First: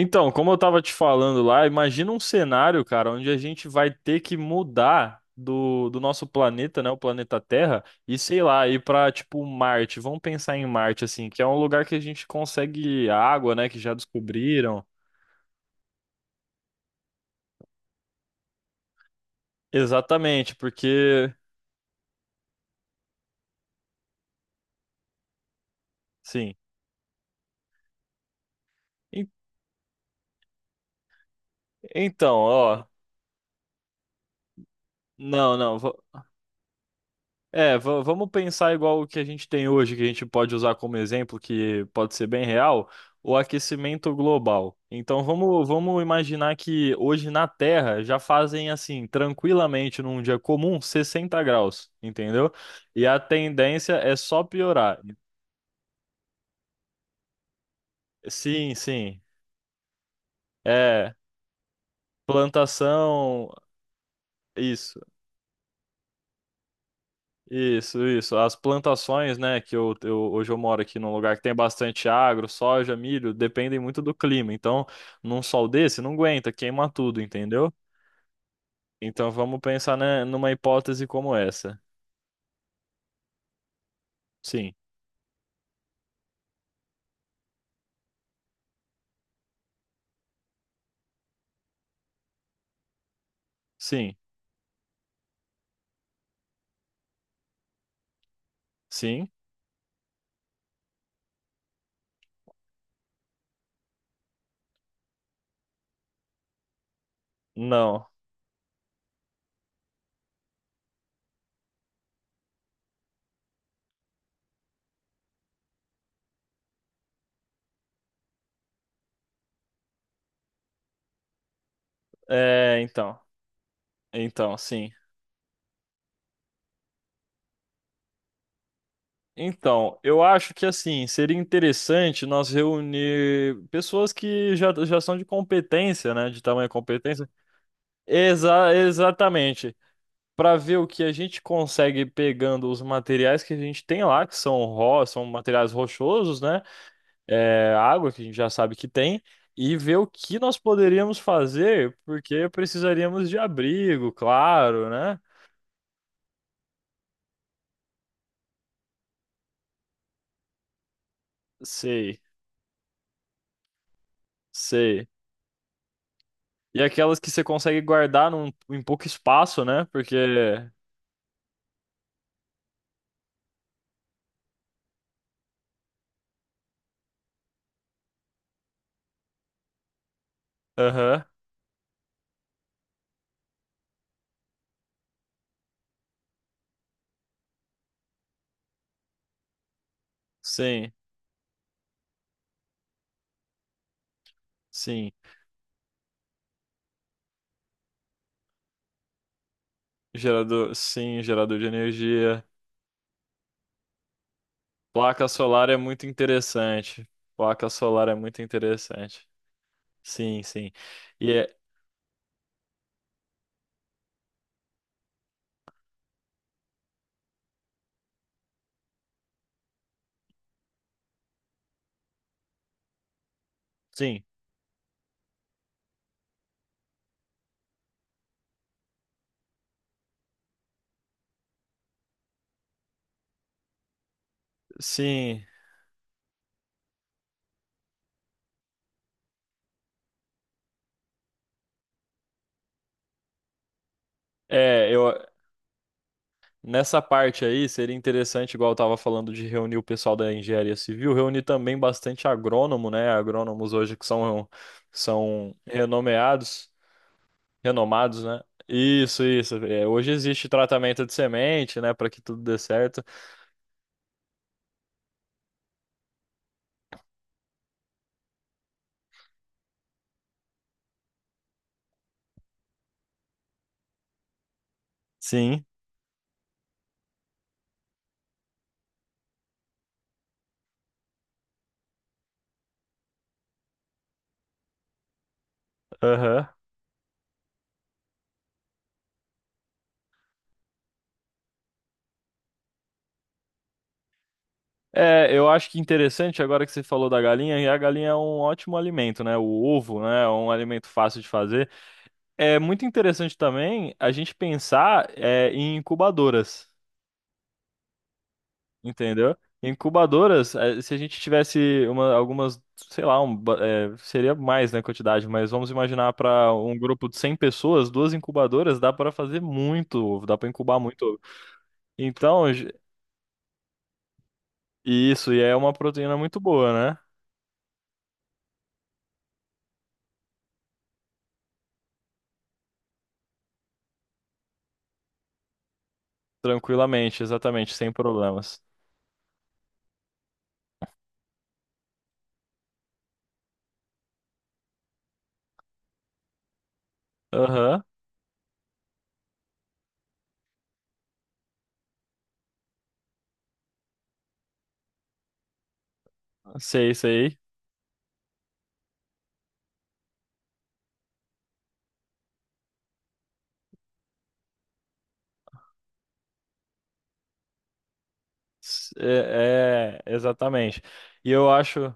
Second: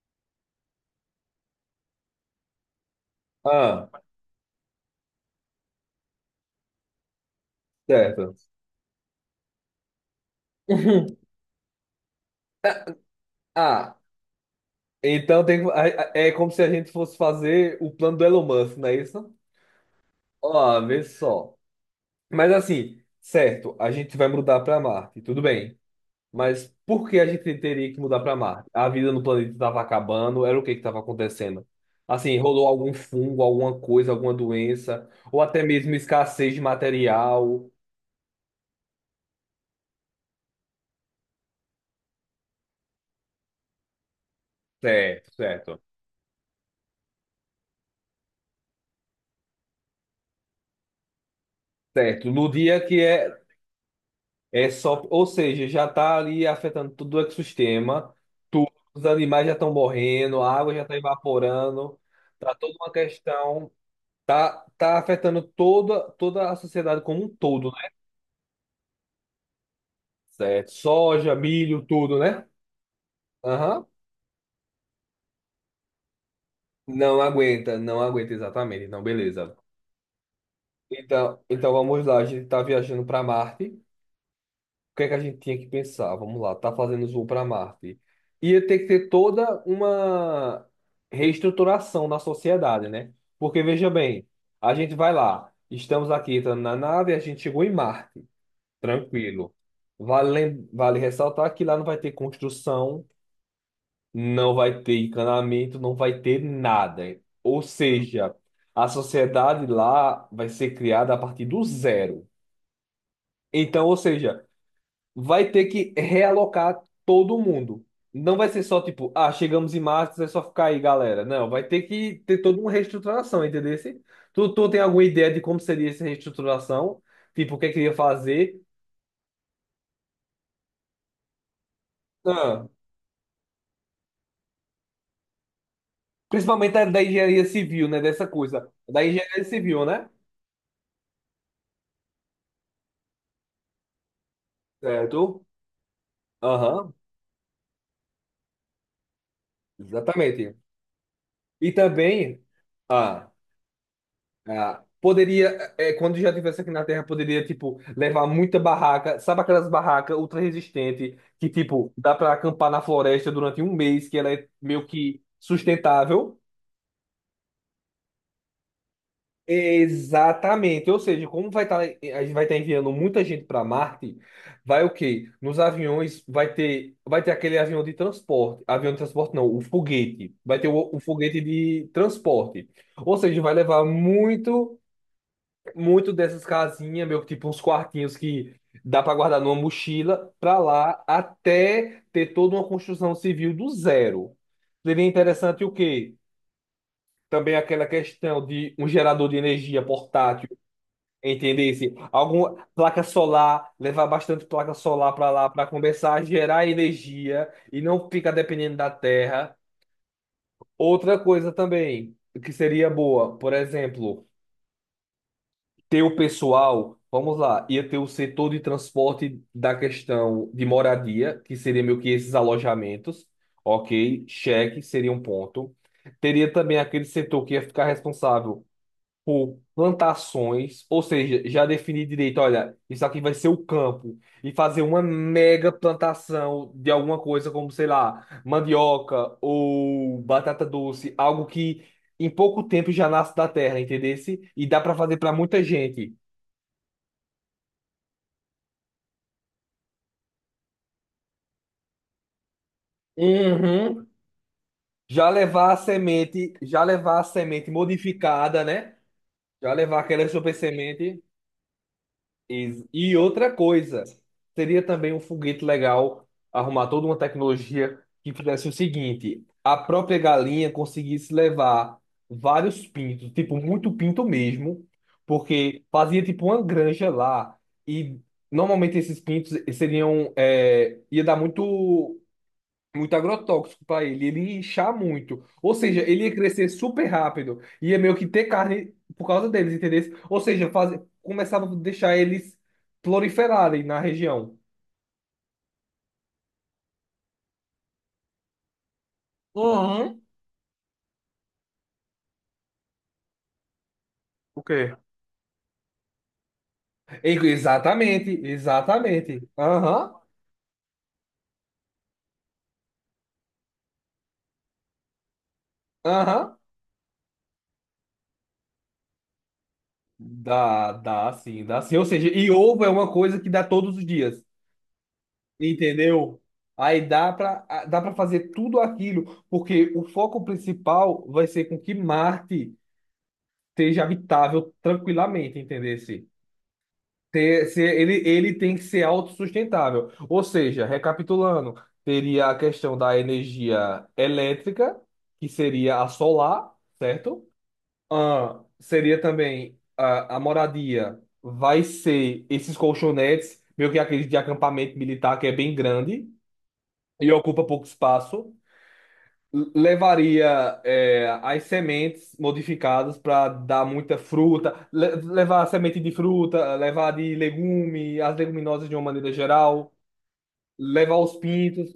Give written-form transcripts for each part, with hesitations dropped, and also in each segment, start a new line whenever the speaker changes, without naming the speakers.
Então, como eu tava te falando lá, imagina um cenário, cara, onde a gente
Ah,
vai ter que mudar do nosso planeta, né, o planeta Terra, e
certo.
sei lá, ir pra, tipo, Marte. Vamos pensar em Marte, assim, que é um lugar que a gente consegue água, né, que já
Ah,
descobriram.
então tem, é como se a gente fosse fazer o plano do Elon Musk, não é isso?
Exatamente,
Ó, vê
porque,
só. Mas assim, certo, a gente vai mudar para Marte, tudo bem.
sim.
Mas por que a gente teria que mudar para Marte? A vida no
En-
planeta estava acabando, era o que que estava acontecendo?
Então,
Assim, rolou
ó,
algum fungo, alguma coisa, alguma doença, ou
não,
até
não.
mesmo escassez de material.
É, vamos pensar igual o que a gente tem hoje, que a gente pode usar como exemplo, que pode ser bem real, o aquecimento global. Então
Certo,
vamos,
certo.
vamos imaginar que hoje na Terra já fazem assim, tranquilamente, num dia comum, 60 graus,
Certo. No
entendeu?
dia que
E a
é
tendência é só
é
piorar.
só, ou seja, já está ali afetando todo o ecossistema, tudo,
Sim,
os
sim.
animais já estão morrendo, a água já está
É,
evaporando, tá toda uma
plantação,
questão, tá
isso.
afetando toda a sociedade como um todo, né?
Isso, isso. As plantações, né, que hoje eu
Certo,
moro aqui num
soja,
lugar que tem
milho,
bastante
tudo, né?
agro, soja, milho, dependem
Aham.
muito do clima. Então, num sol desse, não aguenta, queima
Não
tudo, entendeu?
aguenta, não aguenta exatamente, não,
Então,
beleza.
vamos pensar, né, numa hipótese como
Então
essa.
vamos lá, a gente está viajando para Marte.
Sim,
O que é que a gente tinha que pensar? Vamos lá, tá fazendo voo para Marte. Ia ter que ter toda uma reestruturação na sociedade, né? Porque veja
sim,
bem, a gente vai lá, estamos aqui entrando na nave, a gente chegou em Marte,
sim,
tranquilo. Vale, vale ressaltar que lá não vai ter construção, não vai ter encanamento, não vai ter nada. Ou
não.
seja, a sociedade lá vai ser criada a partir do zero. Então, ou seja, vai ter que realocar todo mundo. Não vai ser só tipo, ah, chegamos em março, é só ficar aí, galera. Não, vai ter que ter toda uma
É, então,
reestruturação, entendeu? Tu,
então,
tu tem
sim.
alguma ideia de como seria essa reestruturação? Tipo, o que é que ia fazer?
Então, eu acho que assim, seria interessante nós
Ah,
reunir pessoas que já são de competência, né, de tamanha
principalmente da
competência.
engenharia civil, né? Dessa coisa. Da engenharia
Exatamente.
civil, né?
Para ver o que a gente consegue pegando os materiais que a gente tem lá, que são são
Certo?
materiais rochosos, né?
Aham,
É, água que a gente já sabe que tem, e ver o que
exatamente.
nós poderíamos
E
fazer,
também.
porque precisaríamos
Ah.
de abrigo,
Ah,
claro, né?
poderia, é, quando já tivesse aqui na Terra, poderia, tipo, levar muita barraca. Sabe aquelas barracas ultra resistentes que, tipo, dá
Sei,
pra acampar na floresta durante um mês, que ela é meio
sei.
que sustentável?
E aquelas que você consegue guardar num, em pouco espaço, né? Porque,
Exatamente. Ou seja, como vai estar, a gente vai estar enviando muita gente para Marte, vai o quê? Nos aviões vai ter aquele avião de transporte. Avião de transporte não, o foguete. Vai ter o
aham,
foguete de transporte. Ou seja, vai levar muito. Muito dessas casinhas, meio tipo uns quartinhos que dá para guardar numa mochila, para
sim,
lá até ter toda uma construção civil do zero. Seria
sim.
interessante o quê? Também aquela questão de um gerador de energia portátil,
Gerador, sim, gerador de
entendesse?
energia.
Alguma placa solar, levar bastante placa solar
Placa
para lá para
solar é muito
começar a gerar
interessante.
energia
Placa
e não
solar é
ficar
muito
dependendo da
interessante.
terra.
Sim, sim.
Outra
E
coisa
é,
também que seria boa, por exemplo, ter o pessoal, vamos lá, ia ter o setor de transporte da questão de moradia, que seria meio que esses alojamentos, ok?
sim,
Cheque seria um ponto. Teria também aquele setor que ia ficar responsável por plantações, ou seja, já definir direito, olha, isso aqui vai ser o campo, e fazer uma
sim.
mega plantação de alguma coisa, como, sei lá, mandioca ou batata doce, algo que em pouco tempo já nasce da terra, entendesse? E dá
É,
para
eu
fazer para muita gente.
nessa parte aí seria interessante, igual eu tava falando de reunir o pessoal da engenharia civil, reunir também bastante agrônomo, né? Agrônomos hoje que
Uhum.
são
Já
são
levar a semente,
renomeados,
já levar a semente
renomados, né?
modificada, né?
Isso, isso.
Já
É,
levar
hoje
aquela
existe
super
tratamento de
semente.
semente, né, para que tudo dê
E,
certo.
e outra coisa, seria também um foguete legal arrumar toda uma tecnologia que fizesse o seguinte: a própria galinha conseguisse levar vários pintos, tipo, muito pinto mesmo,
Sim.
porque fazia tipo uma granja lá. E normalmente esses pintos seriam, é, ia dar muito. Muito agrotóxico para ele, ele ia inchar muito. Ou seja, ele ia
Aham.
crescer super rápido, ia meio que ter carne por causa deles, entendeu? Ou seja, faz... começava a deixar eles proliferarem na região.
É, eu acho que interessante agora que você falou da galinha, e a galinha é um ótimo alimento, né? O ovo,
Uhum.
né, é um alimento fácil de fazer. É muito interessante também a gente
O quê?
pensar é, em incubadoras,
Exatamente,
entendeu?
exatamente. Aham,
Incubadoras, é, se a gente tivesse uma, algumas, sei lá, é, seria mais, né, quantidade, mas vamos imaginar para
aham.
um grupo de 100 pessoas, duas incubadoras, dá para fazer muito ovo, dá para incubar
Dá,
muito ovo.
dá sim, dá sim. Ou seja, e
Então,
ovo é uma coisa que dá todos os dias,
isso, e é uma proteína
entendeu?
muito boa, né?
Aí dá pra fazer tudo aquilo, porque o foco principal vai ser com que Marte seja habitável tranquilamente, entendesse?
Tranquilamente,
Ter,
exatamente,
se
sem
ele, ele
problemas.
tem que ser autossustentável. Ou seja, recapitulando, teria a questão da energia elétrica, que seria a solar, certo?
Aham,
Ah, seria também a moradia, vai ser esses colchonetes, meio que aqueles de acampamento militar que é bem grande
sei,
e
sei.
ocupa pouco espaço. Levaria é, as sementes modificadas para dar muita fruta, levar semente de fruta, levar de legume, as leguminosas de uma maneira geral,
É, é, exatamente.
levar
E
os
eu
pintos,
acho.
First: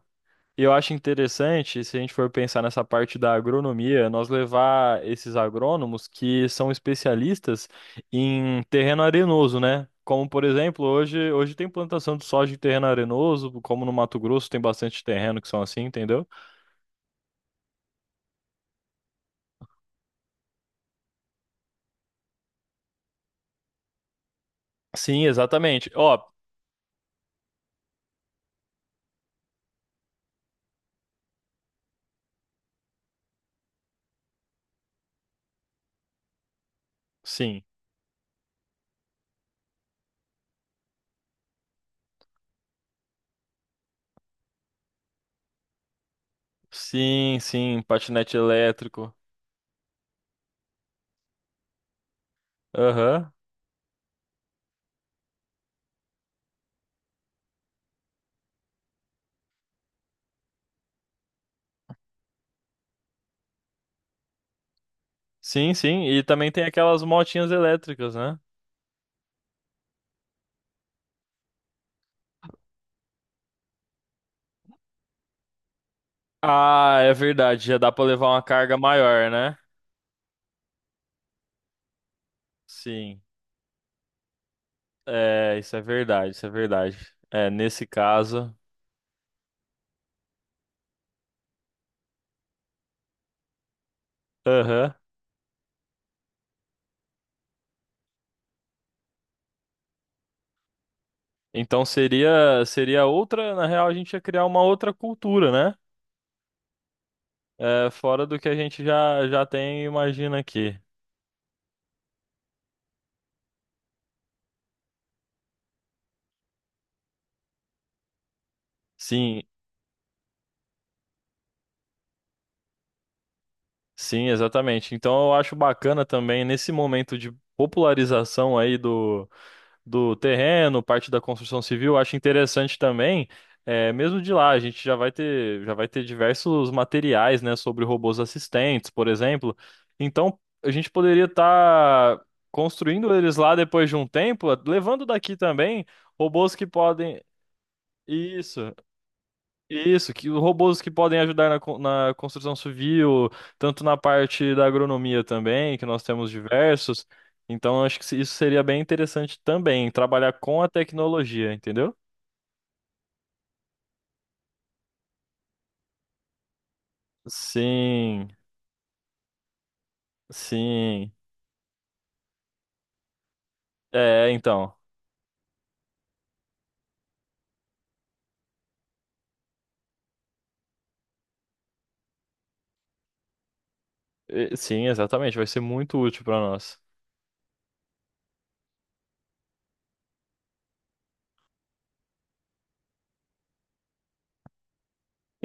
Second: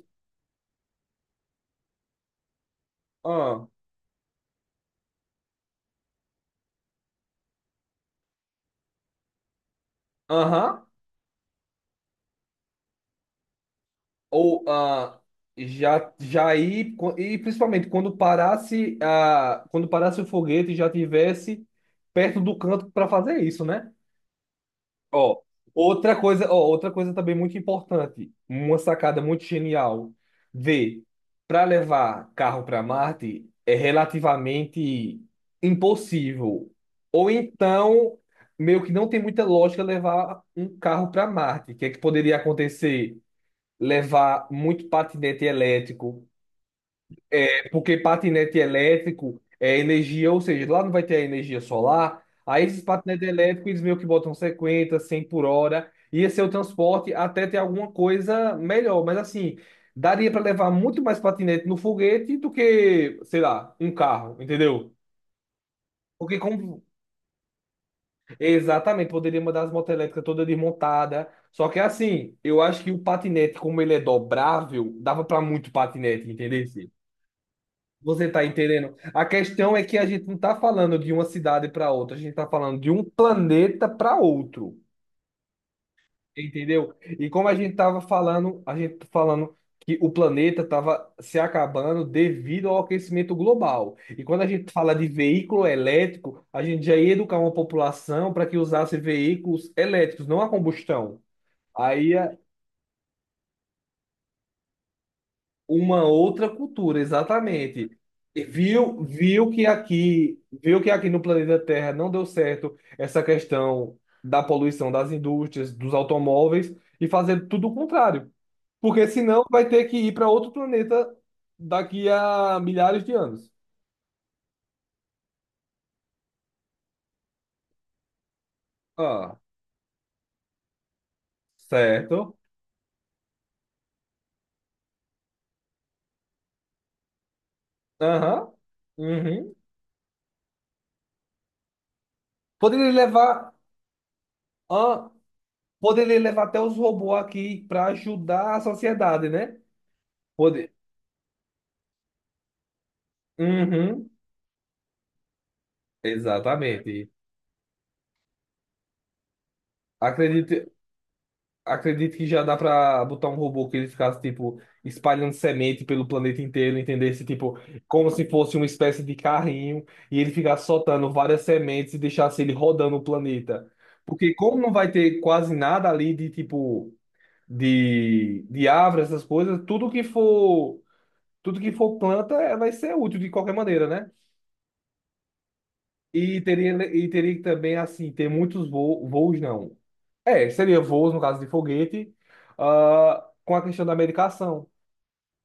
E eu acho interessante, se a gente for pensar nessa parte da
ah,
agronomia, nós levar esses agrônomos que são especialistas em terreno arenoso, né? Como, por
aham,
exemplo, hoje tem plantação de soja em terreno arenoso, como no Mato Grosso tem
ou
bastante
ah,
terreno que são assim,
já
entendeu?
já e principalmente quando parasse a quando parasse o foguete já tivesse perto do canto para fazer isso, né?
Sim,
Ó,
exatamente. Ó,
ó, outra coisa também muito importante, uma sacada muito genial de para levar carro para Marte é relativamente impossível. Ou
sim.
então, meio que não tem muita lógica levar um carro para Marte. O que é que poderia acontecer? Levar muito patinete elétrico,
Sim, sim,
porque
patinete
patinete
elétrico.
elétrico é energia, ou seja, lá não vai ter energia solar. Aí esses patinetes
Aham.
elétricos, eles meio que botam 50, 100 por hora. Ia ser o transporte até ter alguma coisa melhor. Mas assim, daria para levar muito mais patinete no foguete do que, sei lá, um carro, entendeu?
Sim, sim. E
Porque
também tem
como...
aquelas motinhas elétricas, né?
Exatamente, poderia mandar as motos elétricas toda desmontada. Só que assim, eu acho que o patinete, como ele é dobrável, dava para muito patinete, entendeu?
Ah, é verdade. Já dá pra
Você
levar uma
está
carga
entendendo? A
maior, né?
questão é que a gente não está falando de uma cidade para outra, a gente está falando de um
Sim.
planeta para outro,
É, isso é verdade, isso é
entendeu?
verdade.
E como
É,
a gente
nesse
estava
caso,
falando, a gente tá falando que o planeta estava se acabando devido ao aquecimento global. E quando a gente fala
aham.
de veículo elétrico, a gente já ia educar uma população para que usasse veículos elétricos, não a combustão.
Então
Aí
seria outra, na real a gente ia criar uma outra cultura, né?
uma outra cultura, exatamente.
É, fora do
E
que a gente
viu,
já tem, e imagina aqui.
viu que aqui no planeta Terra não deu certo essa questão da poluição das indústrias, dos automóveis e fazer tudo o contrário, porque
Sim,
senão vai ter que ir para outro planeta daqui a milhares de anos.
sim, exatamente. Então eu acho bacana também nesse momento de popularização aí do
Ah,
do terreno, parte da construção civil, eu acho
certo.
interessante também. É, mesmo de lá, a gente já vai ter diversos materiais, né, sobre robôs
Aham.
assistentes, por
Uhum.
exemplo. Então, a gente poderia estar
Poderia
construindo eles
levar,
lá depois de um tempo, levando
ah,
daqui também
poderia levar
robôs
até
que
os robôs
podem.
aqui para ajudar a
Isso.
sociedade, né?
Isso, que os
Poder.
robôs que podem ajudar na, na construção civil, tanto na
Uhum.
parte da agronomia também, que nós temos diversos.
Exatamente.
Então, acho que isso seria bem interessante também, trabalhar com a
Acredito,
tecnologia, entendeu?
acredito que já dá pra botar um robô que ele ficasse, tipo, espalhando semente pelo planeta inteiro, entendesse, tipo, como se
Sim,
fosse uma espécie de carrinho e ele ficasse soltando
sim.
várias sementes e deixasse ele rodando o planeta.
É,
Porque como não
então.
vai ter quase nada ali de, tipo, de árvore, essas coisas, tudo que for planta eh, vai ser útil de qualquer maneira, né?
Sim, exatamente, vai ser muito útil para
E teria,
nós.
e teria que também, assim, ter muitos voos, voos não. É, seria voos, no caso de foguete, ah, com a questão da medicação.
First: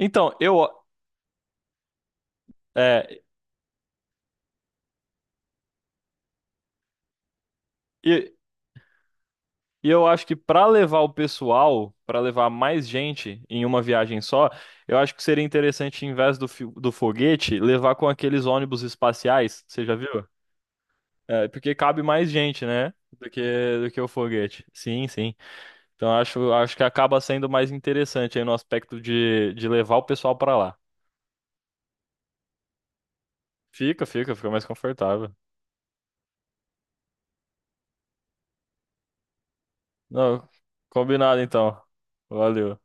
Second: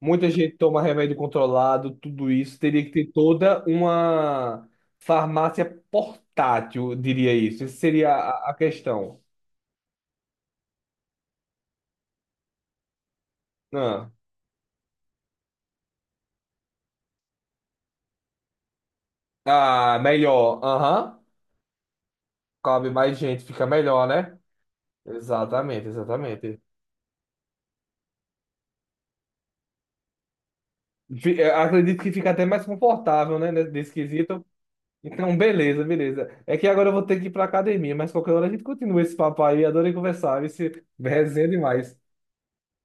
Muita
eu,
gente toma remédio controlado, tudo isso. Teria que ter
é,
toda uma farmácia portátil, eu diria isso. Essa seria a questão.
e eu acho que para levar o pessoal, para levar mais gente em uma
Ah,
viagem só, eu acho que seria interessante, em vez do foguete, levar com aqueles ônibus espaciais. Você já
ah,
viu?
melhor. Aham.
É, porque cabe mais gente,
Cabe
né?
mais gente, fica
Do que
melhor,
o
né?
foguete. Sim, sim.
Exatamente,
Então acho,
exatamente.
acho que acaba sendo mais interessante aí no aspecto de levar o pessoal para lá.
Acredito que fica até mais confortável, né, nesse nesse
Fica, fica,
quesito.
fica mais confortável.
Então, beleza, beleza. É que agora eu vou ter que ir pra academia, mas qualquer hora a gente continua esse papo aí. Adorei conversar,
Não,
esse
combinado
resenha é
então.
demais.
Valeu.